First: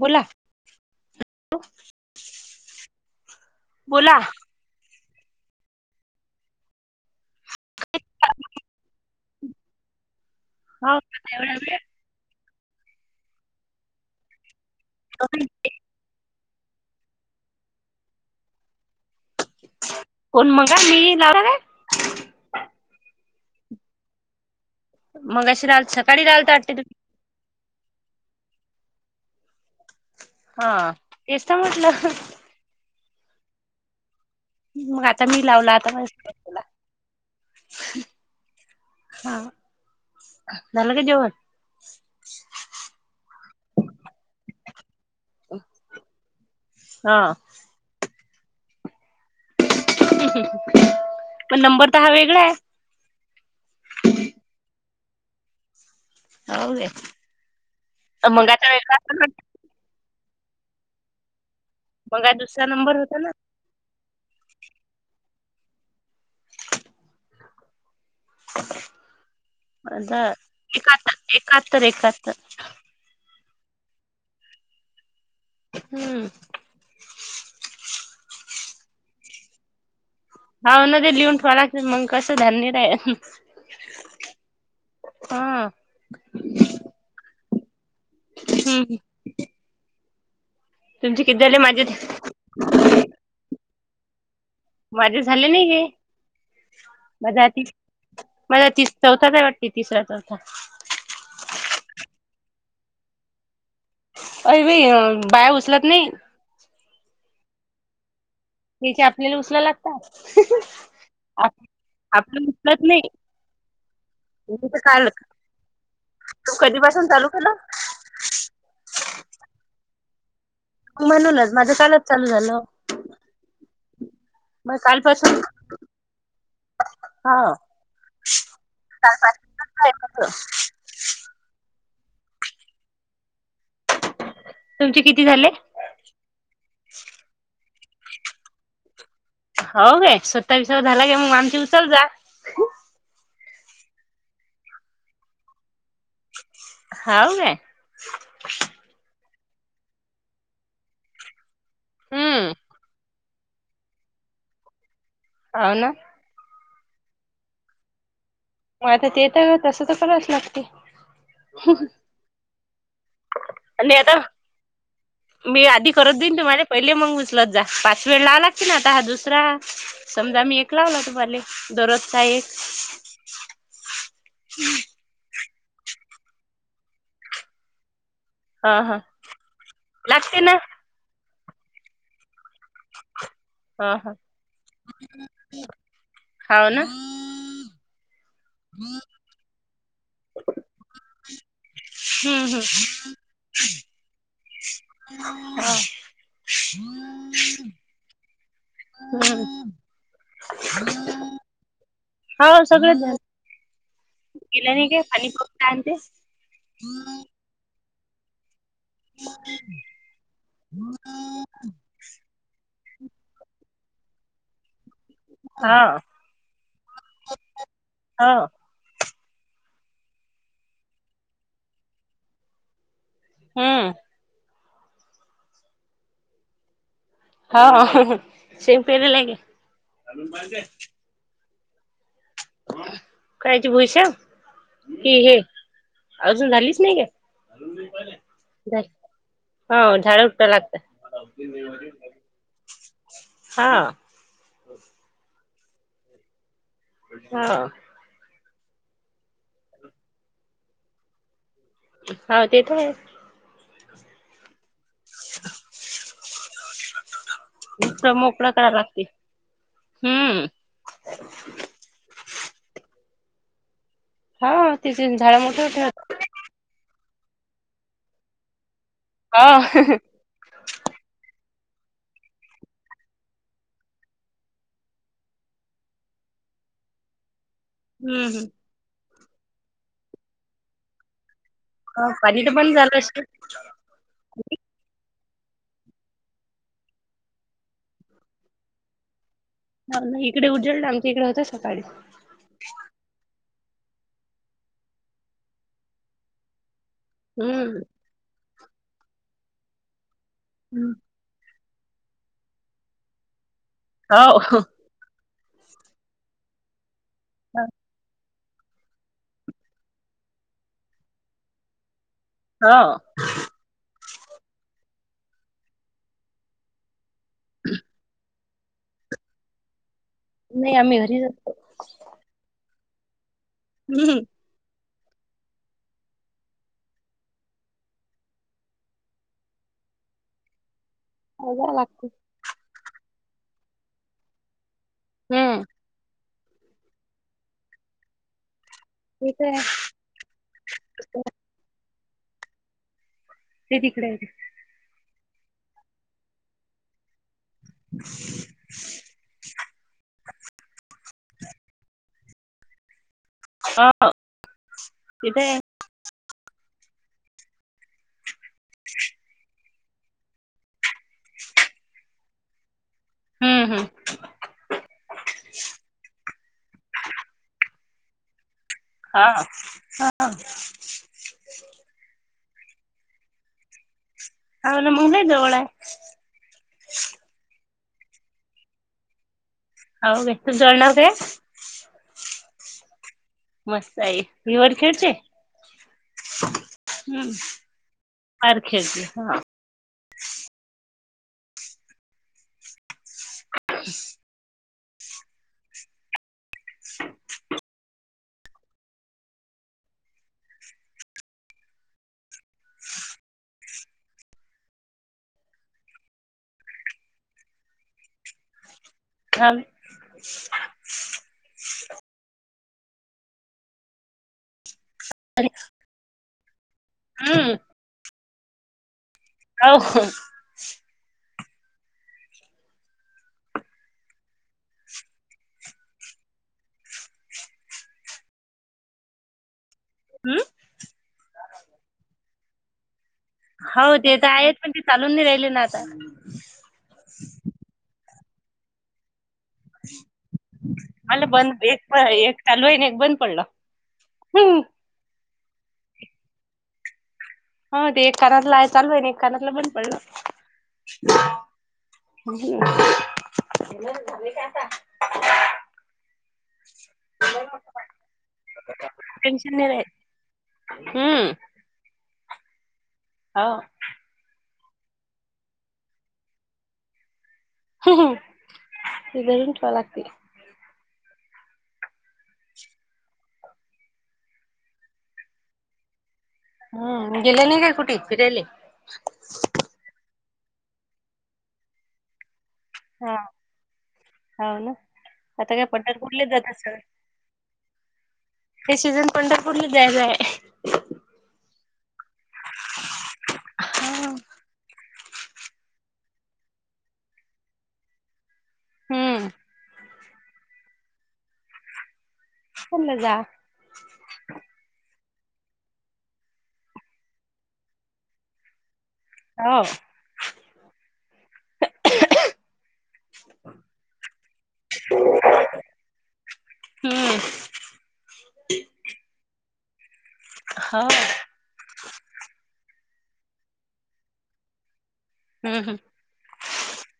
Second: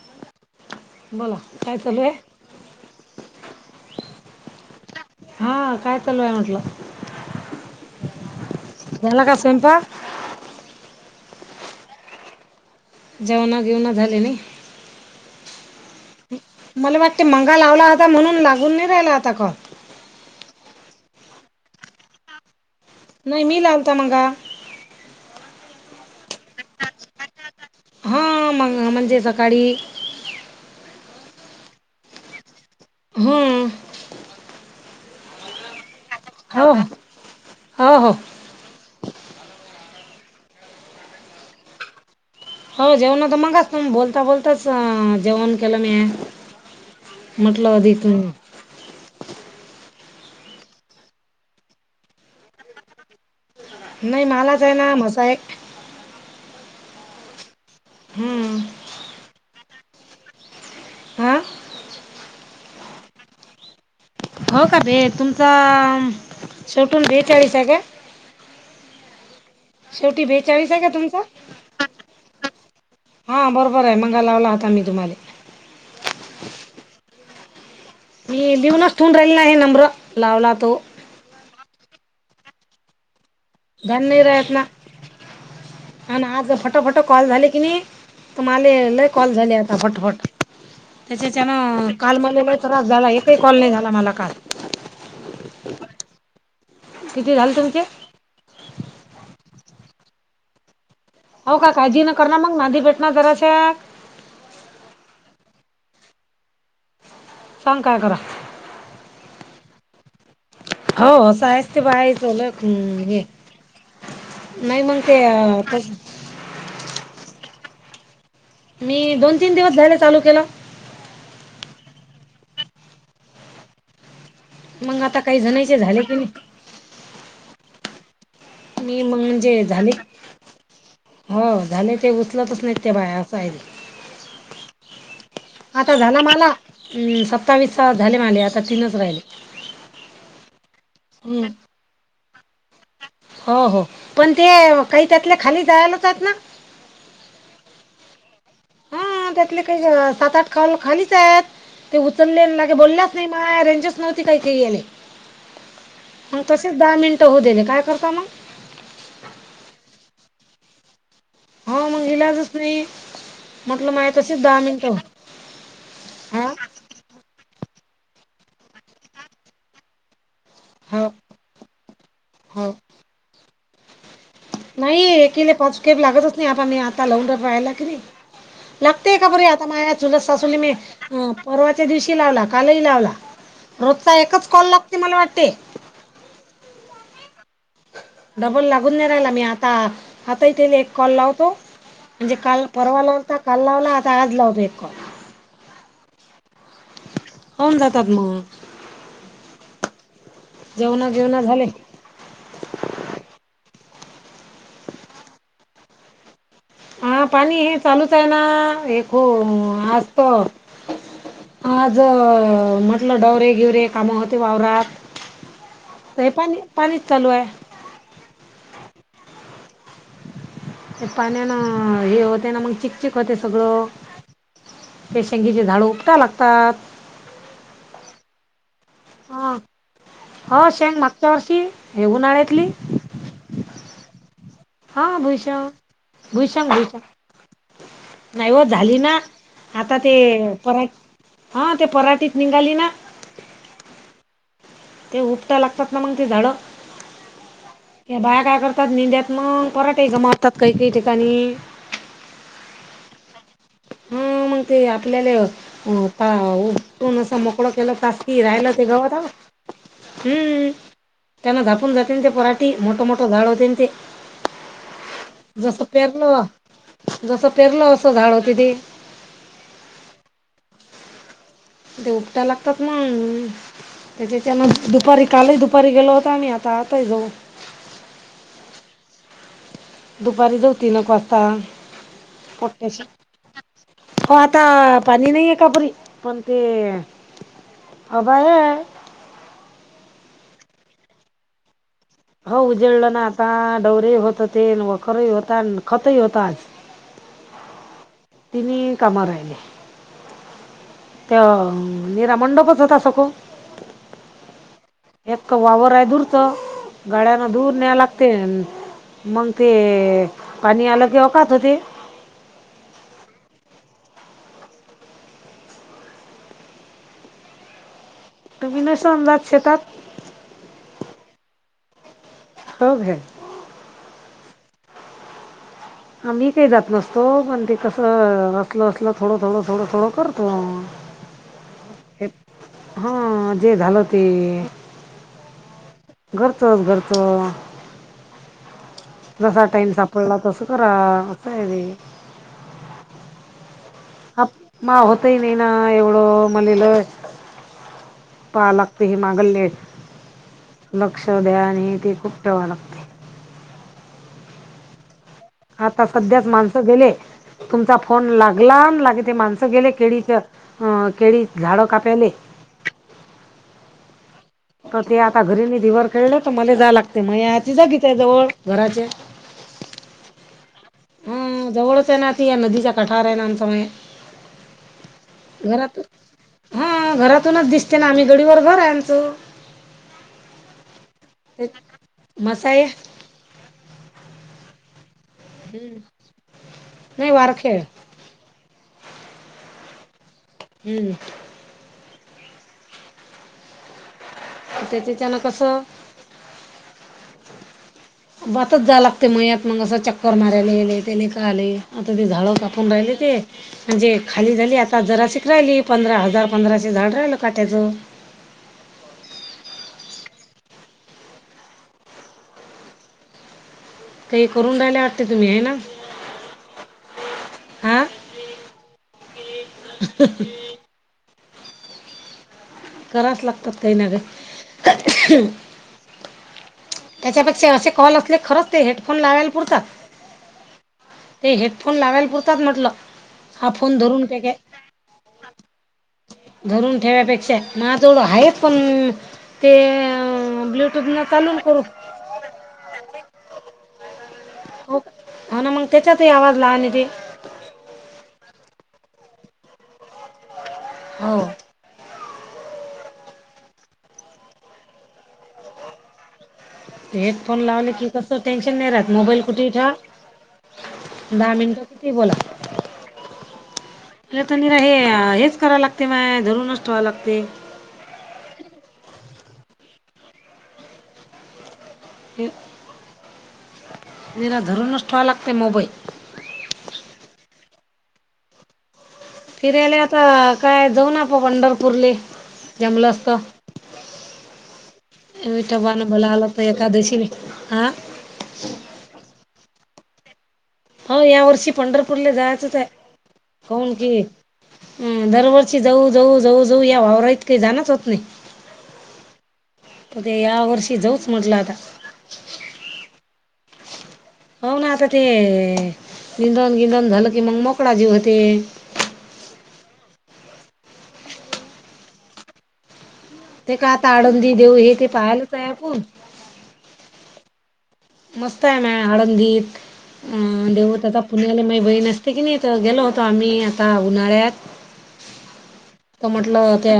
बोला बला काय चालूय बोला हा काय चालू आहे म्हटलं येला का समपा वढ जेवणा घेऊणा झाले ना [unintelligible] मला वाटते मंगा लावला होता म्हणून लागून नाही राहिला आता का अ का मी ला का नाही मी लालता मंगा मग अशी राल सकाळी रालत वाटते तुम्ही ह मग म्हणजे सकाळी हा एष्ट मोटलं, हो. मग, आता मी लावला आता म हो हो हो, हा झाल का जेवणं, हो जेवण तर मगाचू बोलता बोलताचं, जेवण केलं म्या हा म्हटलं अधी तुम्ही, पण नंबर तर हा वेगळा आहे. नाही मलाच आहे ना मजा आहे हो हं. मंगाचा वेळ का हा मग दुसरा नंबर होता ना हो का भेट तुमचा शेवटून भेटळी स का्या अ बेचाळीस आहे का तुमचा एकातर एकाहात्तर एकाहत्तर हा बरोबर आहे मगा लावला होता मी तुम्हाला हम्म मी बिऊनच थवून राहिले ना नाही नम्र हा न लिहून ठवाला मंग कस ध्य आहे धन नाही रात ना हा आणि आज फटाफट कॉल झाले की नाही तुमला हम्म लय कॉल झाले आता फटफट तुमचे किती झाले माझे त्याच्याच्यान काल मला त्रास झाला एकही कॉल नाही झाला मला काल माझे झाले नाही हेे किती झाले तुमचे [unintelligible] हो काय काळजी न कर ना मग नांदी भेट ना जराशा, अ बाई बाया उचलत नाही. सांग काय करा. तेचे आपल्याला उचला लागतात‌ नाही [unintelligible] मी तर नाही मग ते कालचं, तस तू कधीपासून चालू केलं. मी दोन तीन दिवस झाले चालू केल. म्हणूनच माझं कालच चालू झालं मग आता काही कालपासून जणांचे झाले की नाही हा मी मग म्हणजे झाली कालपासून हो झाले ते उचलतच नाही त्या बायार असय तुमची आता झाला मला अ सत्तावीस झाले माझे आता तीनच राहिले. हो काय सत्तावीसवा झाला की मग हम्म. आमचा उचलत जा हो हो पण ते काही त्यातले खाली जायला होतात ना हाव काय हा. त्यातले काही सात आठ खा खालीच आहेत ते हम्म उचललेले नाही ते बोलले असते नाही मला रेंजच नव्हती काही काही केल्या हावना दहा मिनिट होऊ दिले काय करता मग मग आता तेेत तसं तर करावच करलागते. हो मग इलाजच नाही. म्हटलं आणि माय हॅलो तसेच दहा मिनिटं हो मी आधी करत जाईन हा तुम्हाले पहिले मग उचलत जा पाच वेळ लाववा लागते ना आता हा दुसरा समजा आम्ही एक लावला हो तुम्हाला दररोज चा एक हो नाही ऐकिले पाच खेप लागताच नाही आता मी आता लवून रायला कि नाही हा हा लागतेय का बरे आता माया चुलत लागते ना सासूला मी अं परवाच्या दिवशी लावला कालही लावला हा हा रोजचा एकच कॉल लागते. मला वाटते हाव ना डबल लागून नाही राहिला मी आता. आता इथे एक कॉल लावतो. म्हणजे हम्म काल हम्म परर्वा लावला होता. काल लावला आता आज लावते एक कॉल [inaudible] होऊन जातात मग [inaudible] जेवण बिवणं झाले. हो हो सगळ झालं [inaudible] आणि परत काय म्हणते हा पाणी हे चालूच आहे ना हे कोण आज त आज म्हटलं डवरे बीवरे कामं होते वावरात हा हे पाणी पाणीच चालू आहे हो ते पाण्यान हे होते ना मग चिकचिक होते सगळं हम्म ते शेंगदेचे झाड उपटावे लागतात हा. हा शेंग पेरून राहिले हा उन्हाळेतली कायची भुईशेंग हा कि हा हे भुईशांग. अजून भुईशांग झालीच भुईशांग नाही नाही हो काय झाली ना हो आता ते झाड उपटावं लागतं परवा हा ते पराटीत नेऊ राहिली ना. हा ते उपट्या लागतात. ना मग ते झाडं. हा [inaudible] बाया काय करतात ननेत्यात मग एकदा मारतात गमावतात काही काही ठिकाणी हा. तेेत आहेच. हम. मग ते आपल्याला उटून आस मोकळ केल मोकळं रात्री मोकळं राहायला करावं तर लागते जावं लागल. हम्म. त्यांना झाकून जायला ते पोराठी मोठ मोठ झाड होतेन ते हा तिच अन झाडा मोठ जसं होतील पेरलं जसं पेरलं असं झाड होते ते. हा. ते उपटाय लागतात मग त्याच्याचान दुपारी कालही दुपारी गेलो होतो आम्ही आणि आता ही जाऊ. हम्म, हम्म. दुपारी जाऊ तीन एक वाजता हा पाणी तर बंद ता झालं असेल. हो आता. पाणी नाही आहे का बरी पण ते आभाळ आहे नाही इकडे उजाडलं आमच्या इकडे होतं सकाळी. ता डवरेही होत होते अन वखरही होत अन खतही होत आज. हम्म. तिनी काम राहिले. हम्म. त्या निरामंडपच होता सखो. हां. एक वावर आहे दुरचं गाड्याना दूर न्याय लागत ते मग ते पाणी आल की अकात होते. हां. [inaudible] तुम्ही नसन जात शेतात? नाही आम्ही घरीच असतो. हो काय. हम्म. आम्ही काही जात नसतो पण ते कसं असलं असलं थोड, थोड, थोड, थोड करतो. हा जा लागते. हां जे झालं ते. हम्म. घरचच घरच. तिथे आहे, जसा टाईम सापडला तस करा अस आहे ते. एकीकडे आहेे ते ताई नाही ना एवढं मलेल पाहाव लागतंय हे माग लेट लक्ष द्या आणि हे ते खूप ठेवा लागते. आ [inaudible] आता सध्याच माणसं गेले तुमचा फोन लागला अन लागे ते माणस स गेले केळीच अ केळी झाड काप्याले. हम्म हम्म. तर ते आता घरी दिवर खेळले तर मला जाय लागते मयी आजी जागीच आहे जवळ. घराच्या हां हां. उम्म जवळच आहे ना ती या नदीचा कठार आहे ना आमच माहेर. हाव ना मग लय जवळ आहे. घरातून हां घरातूनच दिस ते ना आम्ही गडीवर घर आहे आमचं. होव काय तुमचं आडनाव काय? मस्ताय. मस्ताई इवर खेड चे? नाही हम्म वारखेळ सारखेच हां. हम्म. [inaudible] त्याच्याचानं कसं? भातच जाया लागते मयात मग असं चक्कर मारायला गले त्याने का आले आता ते झाडं कापून राहिले. ते म्हणजे खाली झाली आता जरासिक राहिली पंधरा हजार पंधराशे झाड राहिल काट्याच. [inaudible] हम्म. काही करून राहायला वाटते तुम्ही आहे ना? हा हा [unintelligible] करावच लागतात काही ना काही त्यांच्यापेक्षा असे कॉल असले खरंच ते हेडफोन लावायला पुरतात हम्म. हे हेडफोन लावायला पुरतात म्हटलं हा हो फोन ते धरून तर ठेक आहेत पण ते चालून नाही राहिले ना आता. धरून ठेव्यापेक्षा जवळ हाय पण ते ब्ल्युटूथ ना मला चालू बंद एक करू प- एक चालू आहे आणि एक बंद पडलं. हम्म. हो हो ना मग त्यांच्यातही आवाज लाहन आणि येते हो ते एक कानातलं आहे चालू आहे ना एक कानातलं बंद पडलं हो [unintelligible] हेडफोन लावले की कसं टेन्शन नाही राहत मोबाईल टेन्शन नाही कुठेही राहत. ठेवा हम्म. दहा मिनटं किती बोला हा. मला तर निरा हे हेच करावं लागते माय धरूनच ठेवा लागते धरून ठेवा लागते जला धरूनच ठेवाव लागते मोबईल हम्म गेले नाही काय कुठे फिरायले? फिरायला आता काय जाऊ ना आपण पंढरपूरले जमलं हा. असते हो ना. आता काय विठोबाने पंढरपूरलाच बोलावलं जातात तर सगळे. एकादशीला हा हे सीझन पंढरपूरला जायचं आहे हो या वर्षी पंढरपूरला जायचंच हा. अ दरवर्षी जाऊ जाऊ जाऊ जाऊ या वावरा इ जायणे होत नाही हम्म. त ते या वर्षी जाऊच म्हटलं आता चल जा हो ना आता ते निंदून गिंदण झालं की मग मोकळा जीव होतो ह ते का आळंदी देऊ हे ते पाहालाच आहे आपण हो. मस्त आहे माया आळंदी अ हो. देहू आता पुण्याला माझ बहीण असते की नाही तर गेलो होतो तो आम्ही आता उन्हाळ्यात हम्म हम्म. त म्हटलं त्या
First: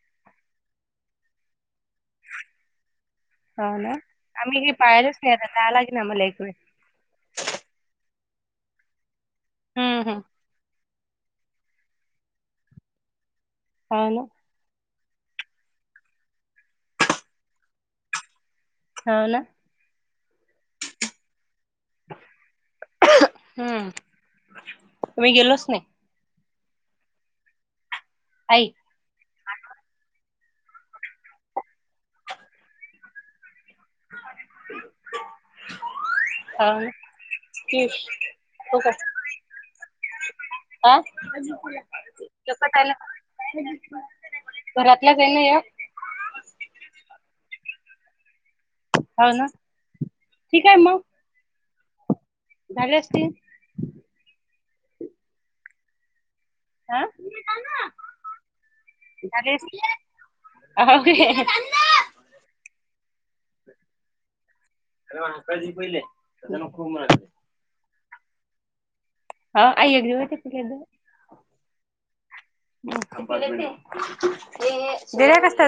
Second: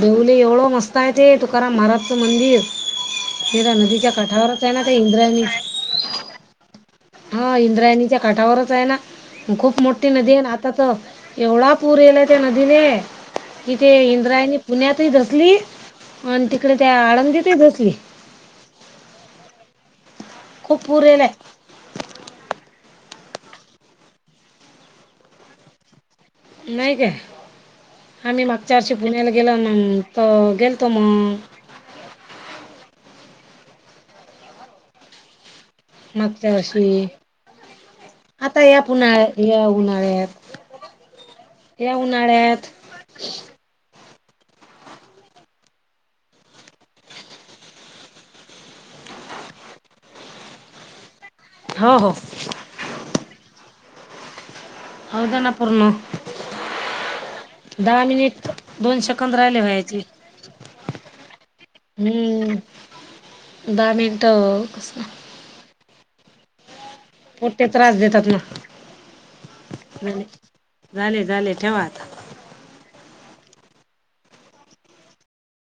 देहूला एवढं मस्त आहे ते तुकाराम महाराजचं मंदिर निरा हो ना. नदीच्या आम्ही काठावरच काही आहे ना ते पाहिलंच नाही इंद्रयाणी आता जावं लागेल आम्हाला एक वेळ. हा इंद्रायणीच्या काठावरच आहे ना खूप हम्म मोठी हम्म. नदी आहे आता तर एवढा पूर येला त्या नदीने जिथे हो ना. इंद्रायणी पुण्यात तसली आणि तिकडे त्या आळंदी दसली हो ना खूप पुर यायला आलाय हम्म गेलोच नाही नाही काय आम्ही आई. मागच्या वर्षी पुण्याला गेलो तर गेलतो मग [unintelligible] मागच्या हो वर्षी ना. आ आता या उन्हाळ या उन्हाळ्यात [unintelligible] या उन्हाळ्यात घरातलंच नाही या हो ना ठीक आहे मग हो हो झाले असतील होऊ द्या ना पर्णू हा दहा मिनिट दोन सेकंद राहिले व्हायाचे अ दहा मिनिट कस अरे म हकाळी पहिले खूप मज कोण ते त्रास देतात ना हा आई हे झाले झाले झाले ठेवा आता दिर्या क असतात